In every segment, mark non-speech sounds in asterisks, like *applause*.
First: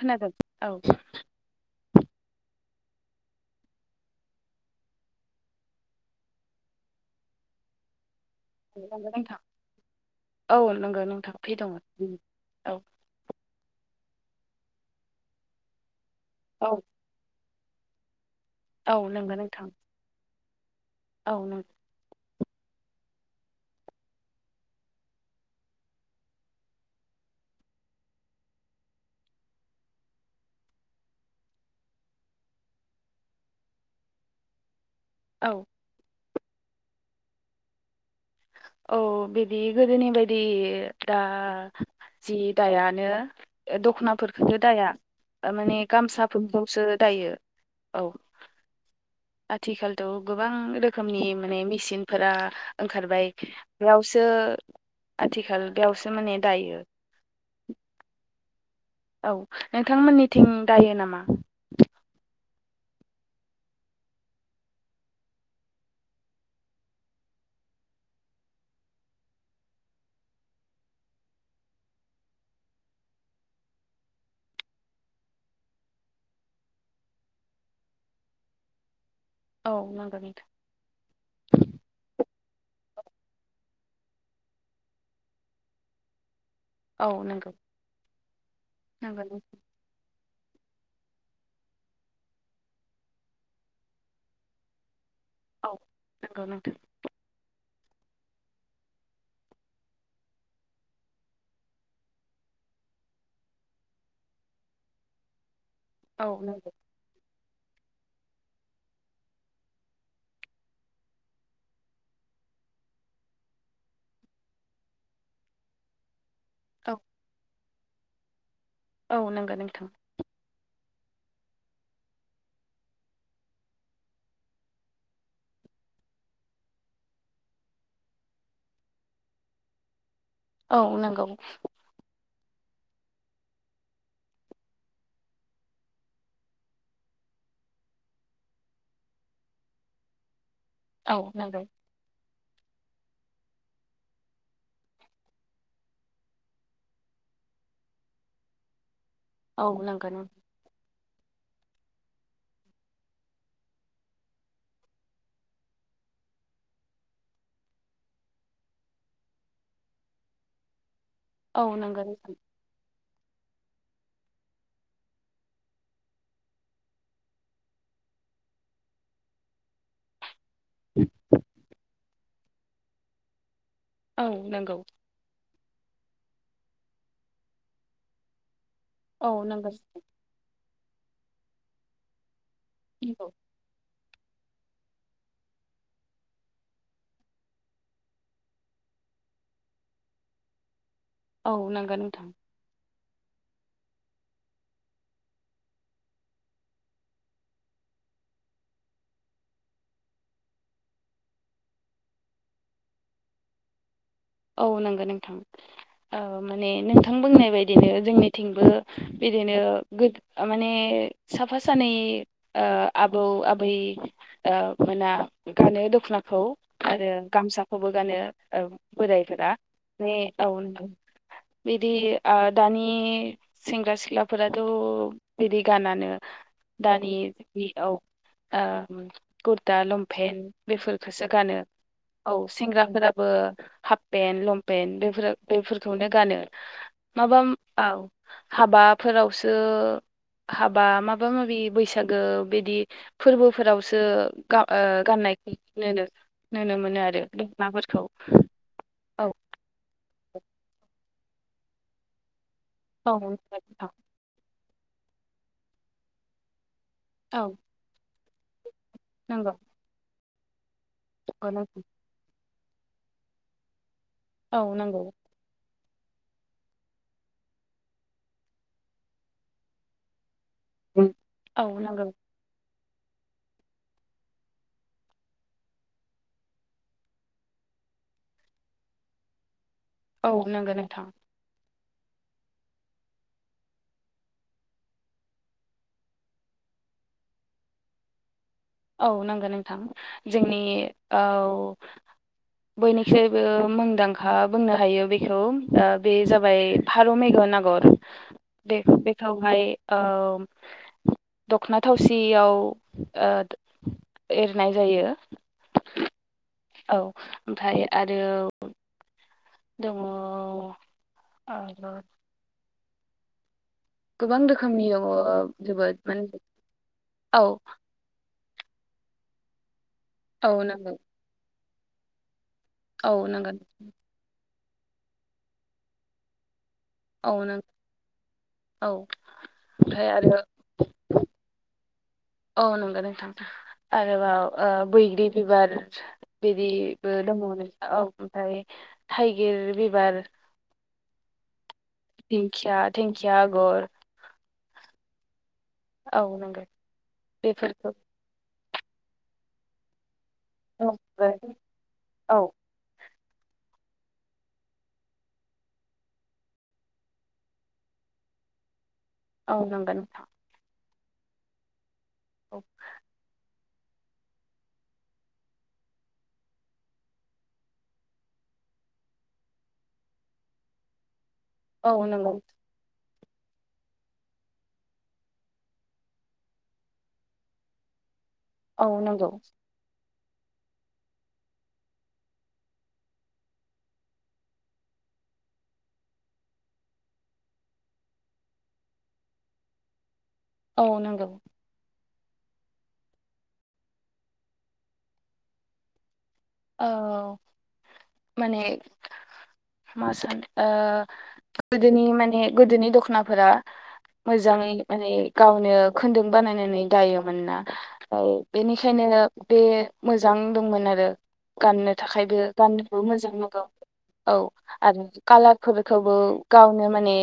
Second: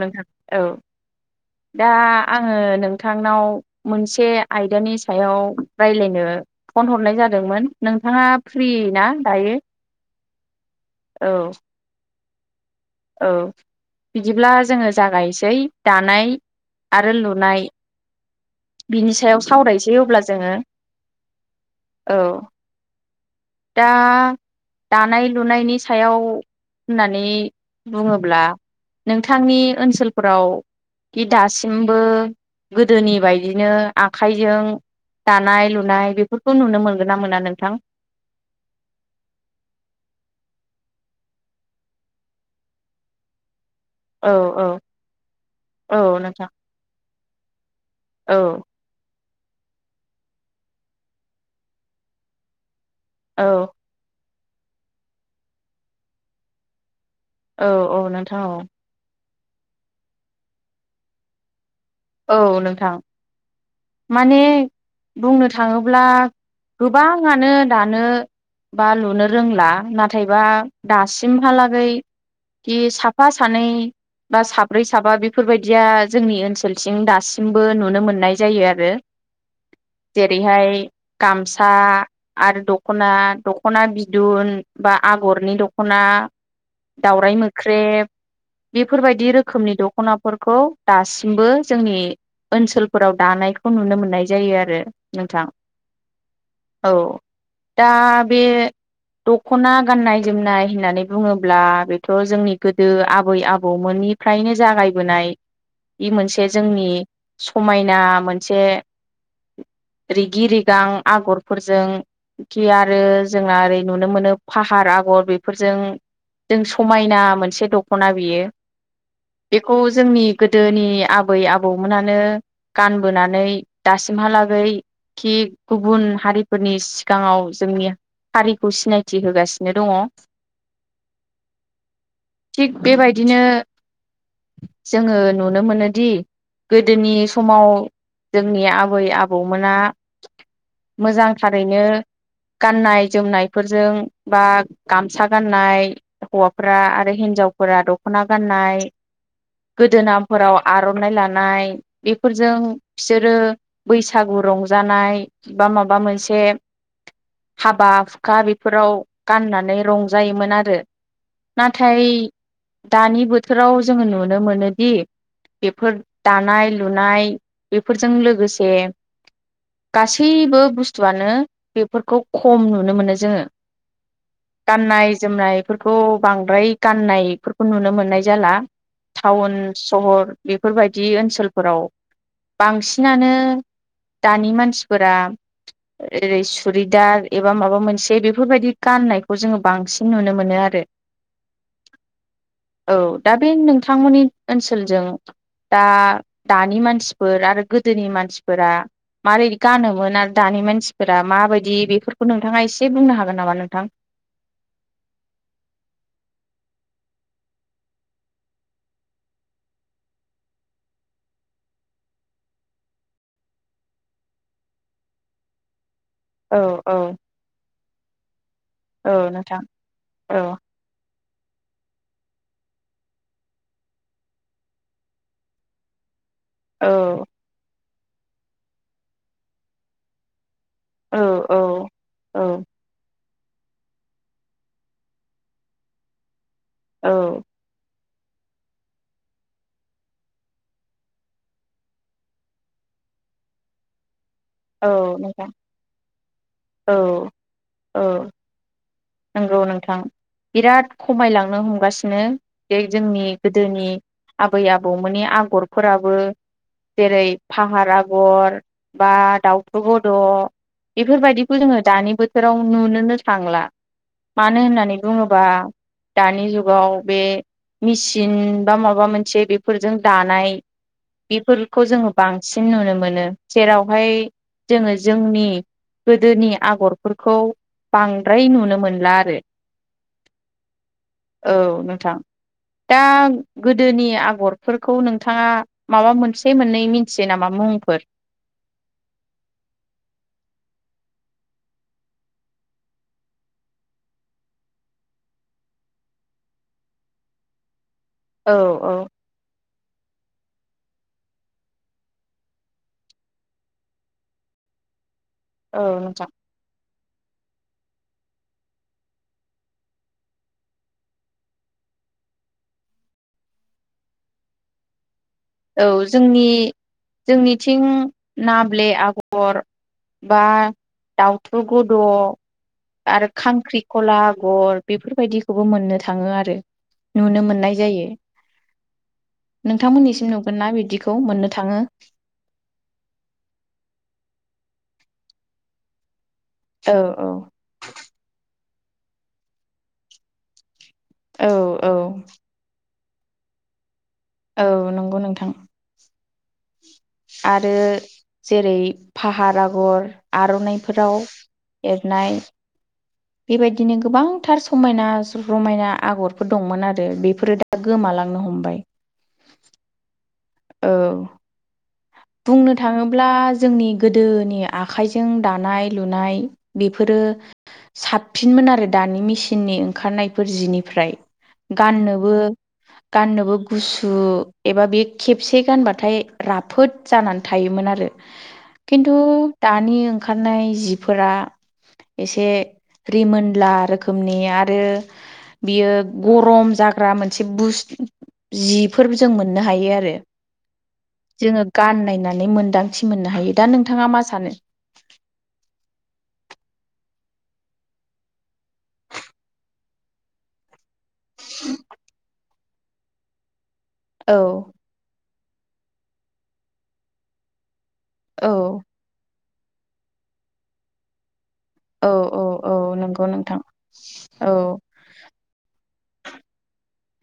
नोंथां औ दा आङो नों नोंथांनाव मोनसे आयदानि सायाव रायज्लायनो फन हरनाय जादोंमोन, नोंथाङा फ्रि *unintelligible* ना नोंथां दायो औ नंगौ औ नोंथां फ्रि दंमोन औ औ बिदिब्ला जोङो जागायनोसै दानाय औ आरो लुनाय, औ बिनि नंगौ सायाव नोंथां सावरायनोसै अब्ला जोङो, औ औ दा दानाय-लुनायनि सायाव होननानै बुङोब्ला, नोंथांनि ओनसोलफोराव खि दासिमबो गोदोनि बाय दिनो आखाइजों औ दानाय-लुनाय बेफोरखौ नुनो मोनगोन ना मोना नोंथां? औ बिदि गोदोनि बायदि दा, जि दायानो, औ दख'नाफोरखौथो औ दाया, माने औ नोंथां गामसाफोरखौसो दायो। औ आथिखालथ' गोबां रोखोमनि माने मेसिनफोरा ओंखार औ बेयावसो आथिखाल बेयावसो माने दायो। औ औ नोंथां औ औ नोंथांमोननिथिं दायो नामा? औ नोंथां माने बुंनो थाङोब्ला, गोबाङानो दानो, बा लुनो रोंला, नाथायबा दासिमहालागै, खि साफा-सानै, बा साब्रै-साबा बेफोरबायदिया जोंनि ओनसोल थिं दासिमबो नुनो मोननाय जायो आरो। औ नंगौ नोंथां जेरैहाय गामसा आरो दख'ना दख'ना, बिदुन, बा आगरनि दख'ना, औ दाउराइ नंगौ मोख्रेब, बेफोरबायदि नंगौ रोखोमनि दख'नाफोरखौ दासिमबो, जोंनि ओनसोलफोराव दानायखौ नुनो मोननाय जायो आरो नोंथां औ नंगौ नोंथां औ दा बे दख'ना गाननाय-जोमनाय होननानै बुङोब्ला बेथ' जोंनि गोदो आबै-आबौमोन, निफ्रायनो जागायबोनाय बे औ मोनसे नंगौ जोंनि, समायना मोनसे, *inaudible* रिगि-रिगां आगरफोरजों खि आरो जोंना ओरै नुनो मोनो फाहार आ गर बेफोरजों, जों औ समायना मोनसे दख'ना बियो औ नंगौ बेखौ नोंथां जोंनि गोदोनि आबै आबौमोनानो गानबोनानै दासिमहालागै खि गुबुन हारिफोरनि सिगांङाव जोंनि हारिखौ सिनायथि होगासिनो दंङ औ नंगौ थिग बेबायदिनो जोंङो नुनो मोनोदि गोदोनि समाव जोंनि आबै आबौमोना औ मोजां नंगौ थारैनो गाननाय जोमनायफोरजों बा गामसा गाननाय हौवाफोरा आरो हिनजाव फोरा दख'ना गाननाय औ नंगौ नों गोदोनाफोराव आर' आरनाय लानाय बेफोरजों फिसोरो बैसागु रंजानाय बा माबा मा मोनसे हाबा हुखा बेफोराव गाननानै रंजायोमोन आरो औ नाथाय नोंगोन दानि बोथोराव जोंङो नुनो मोनोदि बेफोर दानाय लुनाय बेफोरजों लोगोसे गासै बो बुस्थुआनो बेफोरखौ खम नुनो मोनो जोंङो औ नंगौ गाननाय जोमनाय बेफोरखौ बांद्राय गाननायफोरखौ नुनो मोननाय जाला औ टाउन नंगौ सहर बेफोरबायदि ओनसोलफोराव नंगौ बांसिनानो दानि मानसिफोरा ओरै सुरिदार एबा माबा मोनसे बेफोरबायदि गाननायखौ जोंङो बांसिन नुनो मोनो आरो औ नोंगोन नोंथां औ दा बे नोंथांमोननि ओनसोलजों दा दानि मानसिफोर आरो गोदोनि मानसिफोरा मारै गानोमोन आरो दानि मानसिफोरा माबायदि बेफोरखौ नोंथांङा एसे बुंनो हागोन नामा नोंथां औ नंगौ नोंथां औ माने नोंथां बुंनाय बायदिनो जोंनिथिंबो बिदिनो गोद माने साफा सानै ओ आबौ आबै औ मोना गानो दख'नाखौ औ औ आरो गामसाखौबो गानो औ बोरायफोरा ने औ बिदि आ दानि सेंग्रा सिख्लाफोराथ' बिदि गानानो औ दानि बि औ आ उम कुरता लंपेन्ट औ बेफोरखौसो औ गानो औ सेंग्राफोराबो हाफ पेन्ट लंपेन्ट बेफोरो बेफोरखौनो गानो माबा औ औ हाबाफोरावसो हाबा माबा माबि बैसागो बिदि फोरबो फोरावसो गा वो औ नोंथां गाननायखौ नोनो नुनो औ मोनो आरो दखनाफोरखौ औ औ नंगौ नोंथां बिराद खमायलांनो हमगासिनो बे औ जोंनि गोदोनि आबै आबौमोननि आगरफोराबो जेरै फाहार आगर बा नंगौ नोंथां औ नंगौ दाउथु बद' नंगौ बेफोरबायदिखौ जोंङो नोंथां। दानि बोथोराव नुनोनो थांला औ मानो होननानै नंगौ बुंङोबा दानि जुगाव बे मेचिन बा माबा मोनसे बेफोरजों दानाय औ बेफोरखौ नंगौ जोंङो बांसिन नुनो मोनो जेरावहाय जोंङो जोंनि गोदोनि आगरफोरखौ बांद्राय नुनो मोनला आरो औ नंगौ नोंथां औ नोंथां दा गोदोनि आगरफोरखौ नोंथांङा माबा मोनसे मोननै मिथियो नामा मुंफोर औ नांगौ नोंथां जोंनि औ बयनिख्रुइबो मुंदांखा बुंनो हायो बेखौ बे जाबाय फारौ मेगन नागर औ औ बेखौहाय दख'ना थावसियाव एरनाय जायो औ नोंथां औ ओमफ्राय आरो दङ आरो गोबां रोखोमनि जोबोद औ माने जोंनि औ जोंनिथिं नाब्ले आगर बा औ नंगौ दाउथु गुद' औ आरो नंगौ खांख्रि खलाब आगर बेफोर बायदिखौबो मोननो थाङो आरो औ नुनो नंगौ मोननाय जायो औ ओमफ्राय नोंथांमोननिसिम आरो न ना बिदिखौ मोननो थाङो औ नंगौ नोंथां आरोबाव बैग्रि बिबार औ बिदिबो औ दङमोन औ ओमफ्राय थाइगिर बिबार औ औ थेंकया थेंकया आगर औ नंगौ नोंथां औ नोंगौ आरो जेरै फाहार आगर औ आर'नाइफोराव एरनाय औ बेबायदिनो गोबांथार समायना रमायना आगरफोर दंमोन आरो बेफोरो दा गोमालाङो नो हमबाय औ नंगोन नोंथां औ औ बुंनो थाङोब्ला जोंनि गोदोनि आखाइजों दानाय लुनाय बेफोरो साबसिनमोन आरो दानि मेसिननि ओंखारनायफोर जिनिफ्राय औ नंगौ गाननोबो गाननोबो गुसु एबा बे खेबसे गानबाथाय राफोद जानानै थायोमोन आरो औ खिन्थु नंगौ दानि ओंखारनाय जिफोरा एसे रिमोनोनला रोखोमनि आरो बियो गरम जाग्रा मोनसे बुस जिफोर जों मोननो हायो आरो औ नांगौ गानायनानै मोनदांथि मोननो हायो दा नोंथाङा मा सानो ओ माने मा सान गोदोनि माने गोदोनि दख'नाफोरा औ मोजाङै माने गावनो खुन्दुं बानायनानै दायोमोन ना औ बेनिखायनो बे मोजां दंमोन आरो गाननो औ थाखायबो औ औ गानोबो नंगौ मोजां नोंथां नांगौ औ आरो कालारफोर खौबो गावनो माने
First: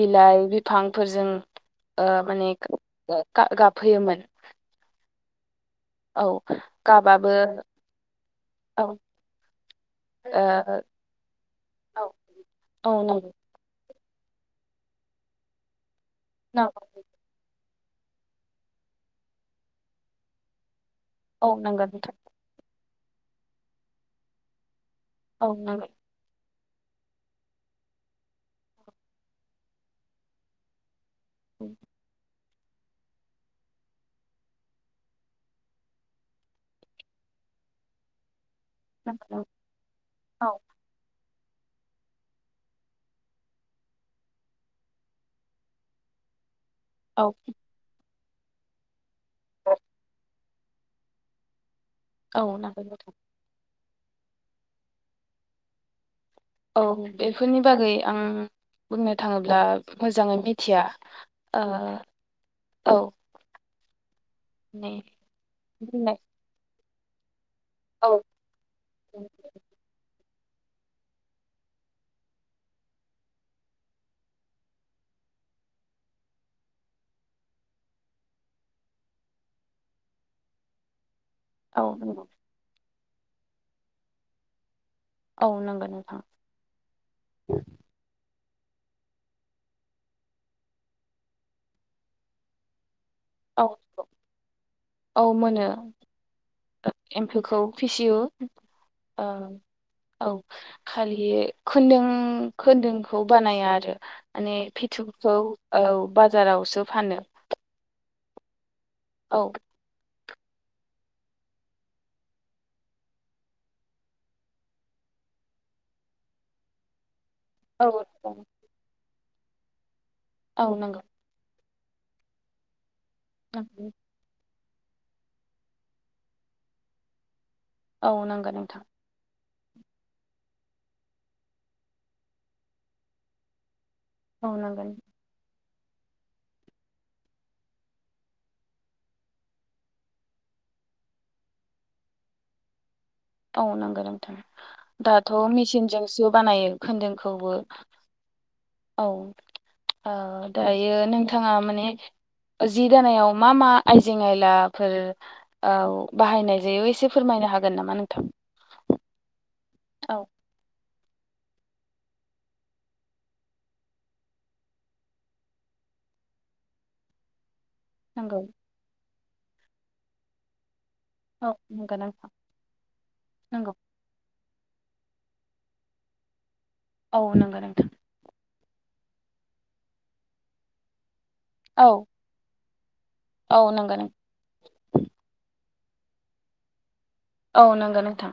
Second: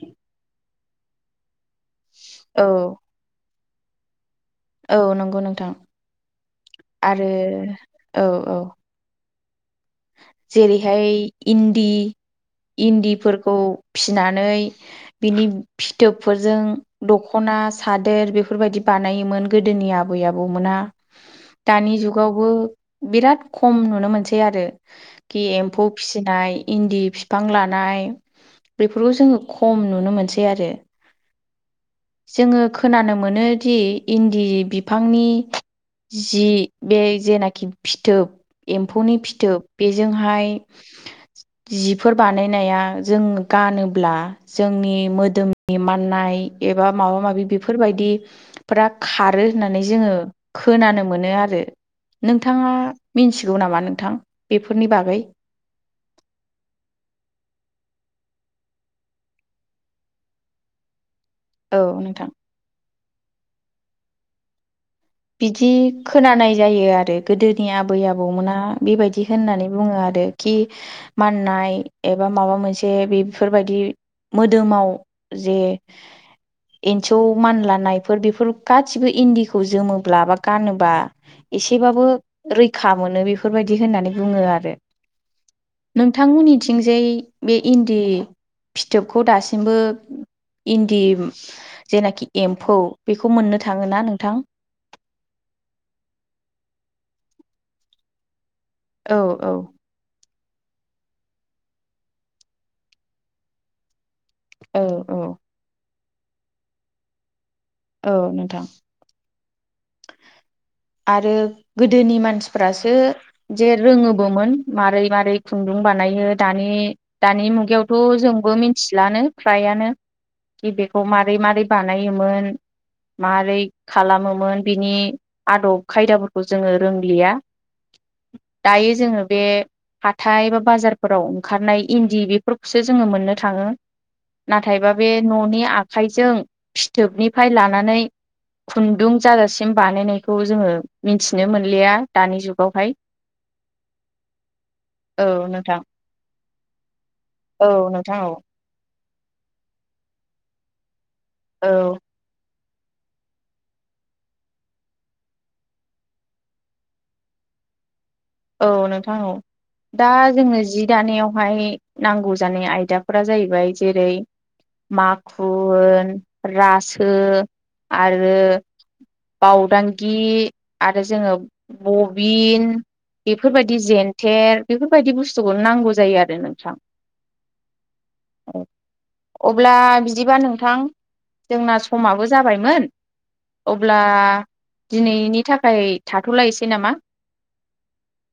बिलाइ बिफांफोरजों ओ माने औ गाबहोयोमोन औ नंगौ नोंथां औ आरो गाबाबो औ औ ओ जेरैहाय इन्दि औ नंगौ इन्दिफोरखौ फिनानै बिनि फिथोबफोरजों नंगौ दख'ना सादोर बेफोरबायदि बानायोमोन गोदोनि आबै आबौमोना औ नंगौ दानि नोंथां जुगावबो बिराद खम नुनो मोनसै आरो कि औ नंगौ एम्फौ फिसिनाय इन्दि बिफां लानाय बेफोरखौ जोङो खम नुनो मोनसै आरो औ जोङो खोनानो मोनोदि इन्दि बिफांनि जि बे जेनाखि फिथोब एम्फौनि नंगौ फिथोब औ बेजोंहाय *inaudible* जिफोर बानायनाया जों गानोब्ला जोंनि मोदोमनि माननाय एबा माबा औ माबि बेफोरबायदि फोरा खारो होननानै जोङो खोनानो मोनो आरो औ नोंथाङा नंगौ नोंथां मिनथिगौ नामा नोंथां बेफोरनि बागै? औ बेफोरनि बागै आं बुंनो थाङोब्ला मोजाङै मिथिया। ओ औ नोंथां। औ नै बिदि बुंनाय खोनानाय जायो आरो गोदोनि आबै औ आबौमोना बेबायदि होननानै बुङो आरो खि माननाय एबा माबा मोनसे बेफोरबायदि मोदोमाव जे एन्सौ मानलानायफोर बेफोर गासिबो इन्दिखौ जोमो ब्ला बा गानोबा औ एसेबाबो नंगौ रैखा मोनो बेफोरबायदि होननानै बुङो आरो औ नंगौ नोंथां नोंथांमोननिथिंजाय बे इन्दि फिथोबखौ दासिमबो इन्दि जेनाखि एम्फौ बेखौ मोननो औ थाङो ना नोंथां? औ मोनो एम्फौखौ फिसिउ। औ औ औ खालि खोनदु खोन्दोंखौ बानाया आरो। माने औ औ फिथोबखौ औ बाजारावसो फानो। औ नोंथां। औ आरो गोदोनि मानसिफ्रासो जे रोङोबोमोन मारै मारै खुन्दुं बानायो दानि दानि औ मुगायावथ' जोंबो मिथिलानो फ्रायानो औ बि नंगौ बेखौ मारै मारै बानायोमोन मारै खालामोमोन बिनि आदब खायदाफोरखौ जोङो रोंलिया औ नंगौ नोंथां दायो जोङो बे हाथाय बा बाजारफोराव ओंखारनाय इन्दि बेफोरखौसो जोङो मोननो थाङो। औ नांगोन नाथायबा बे न'नि आग खाइजों फिथोबनिफ्राय लानानै खुन्दुं जाजासिम बानायनाय खौ जोङो मिनथिनो मोनलिया दानि जुगावहाय औ नंगौ नोंथां औ दाथ' नोंथां मिसिनजोंसो बानायो खोनदोंखौबो औ नोंथां औ औ ओ दायो नोंथाङा औ माने जि दानायाव मा मा आइजें आयलाफोर औव बाहायनाय जायो एसे फोरमायनो हाग गोन नामा नों औ नोंथां औ दा औ जोंनो जि दानायावहाय नांगौ जानाय आयदाफोरा जाहैबाय जेरै माखुन रासो आरो नंगौ बावदांगि आरो जोङो औ नंगौ नोंथां बबिन नंगौ बेफोरबायदि जेन्थे थेर बेफोरबायदि बुस्थुखौनो नांगौ जायो आरो नोंथां। औ नंगौ नोंथां। औ अब्ला बिदिबा नोंथां जोंना औ समाबो जाबायमोन औ नंगौ अब्ला नों दिनैनि थाखाय थाथ'लायसै नामा? औ नंगो नोंथां।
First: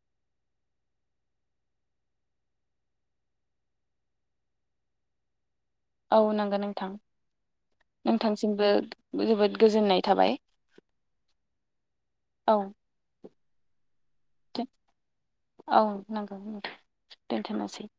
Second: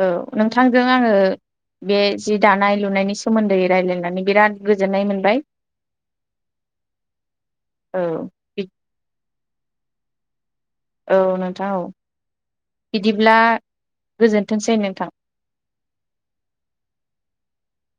औ नोंथांजों आङो बे जि दानाय लुनायनि सोमोन्दै रायज्लायनानै बिराद गोजोननाय मोनबाय। औ नंगौ नोंथां। औ नोंथांसिमबो जोबोद गोजोननाय थाबाय। औ नोंथां औ। औ बिदिब्ला गोजोनथोंसै नोंथां औ नांगौ दोनथ'नोसै।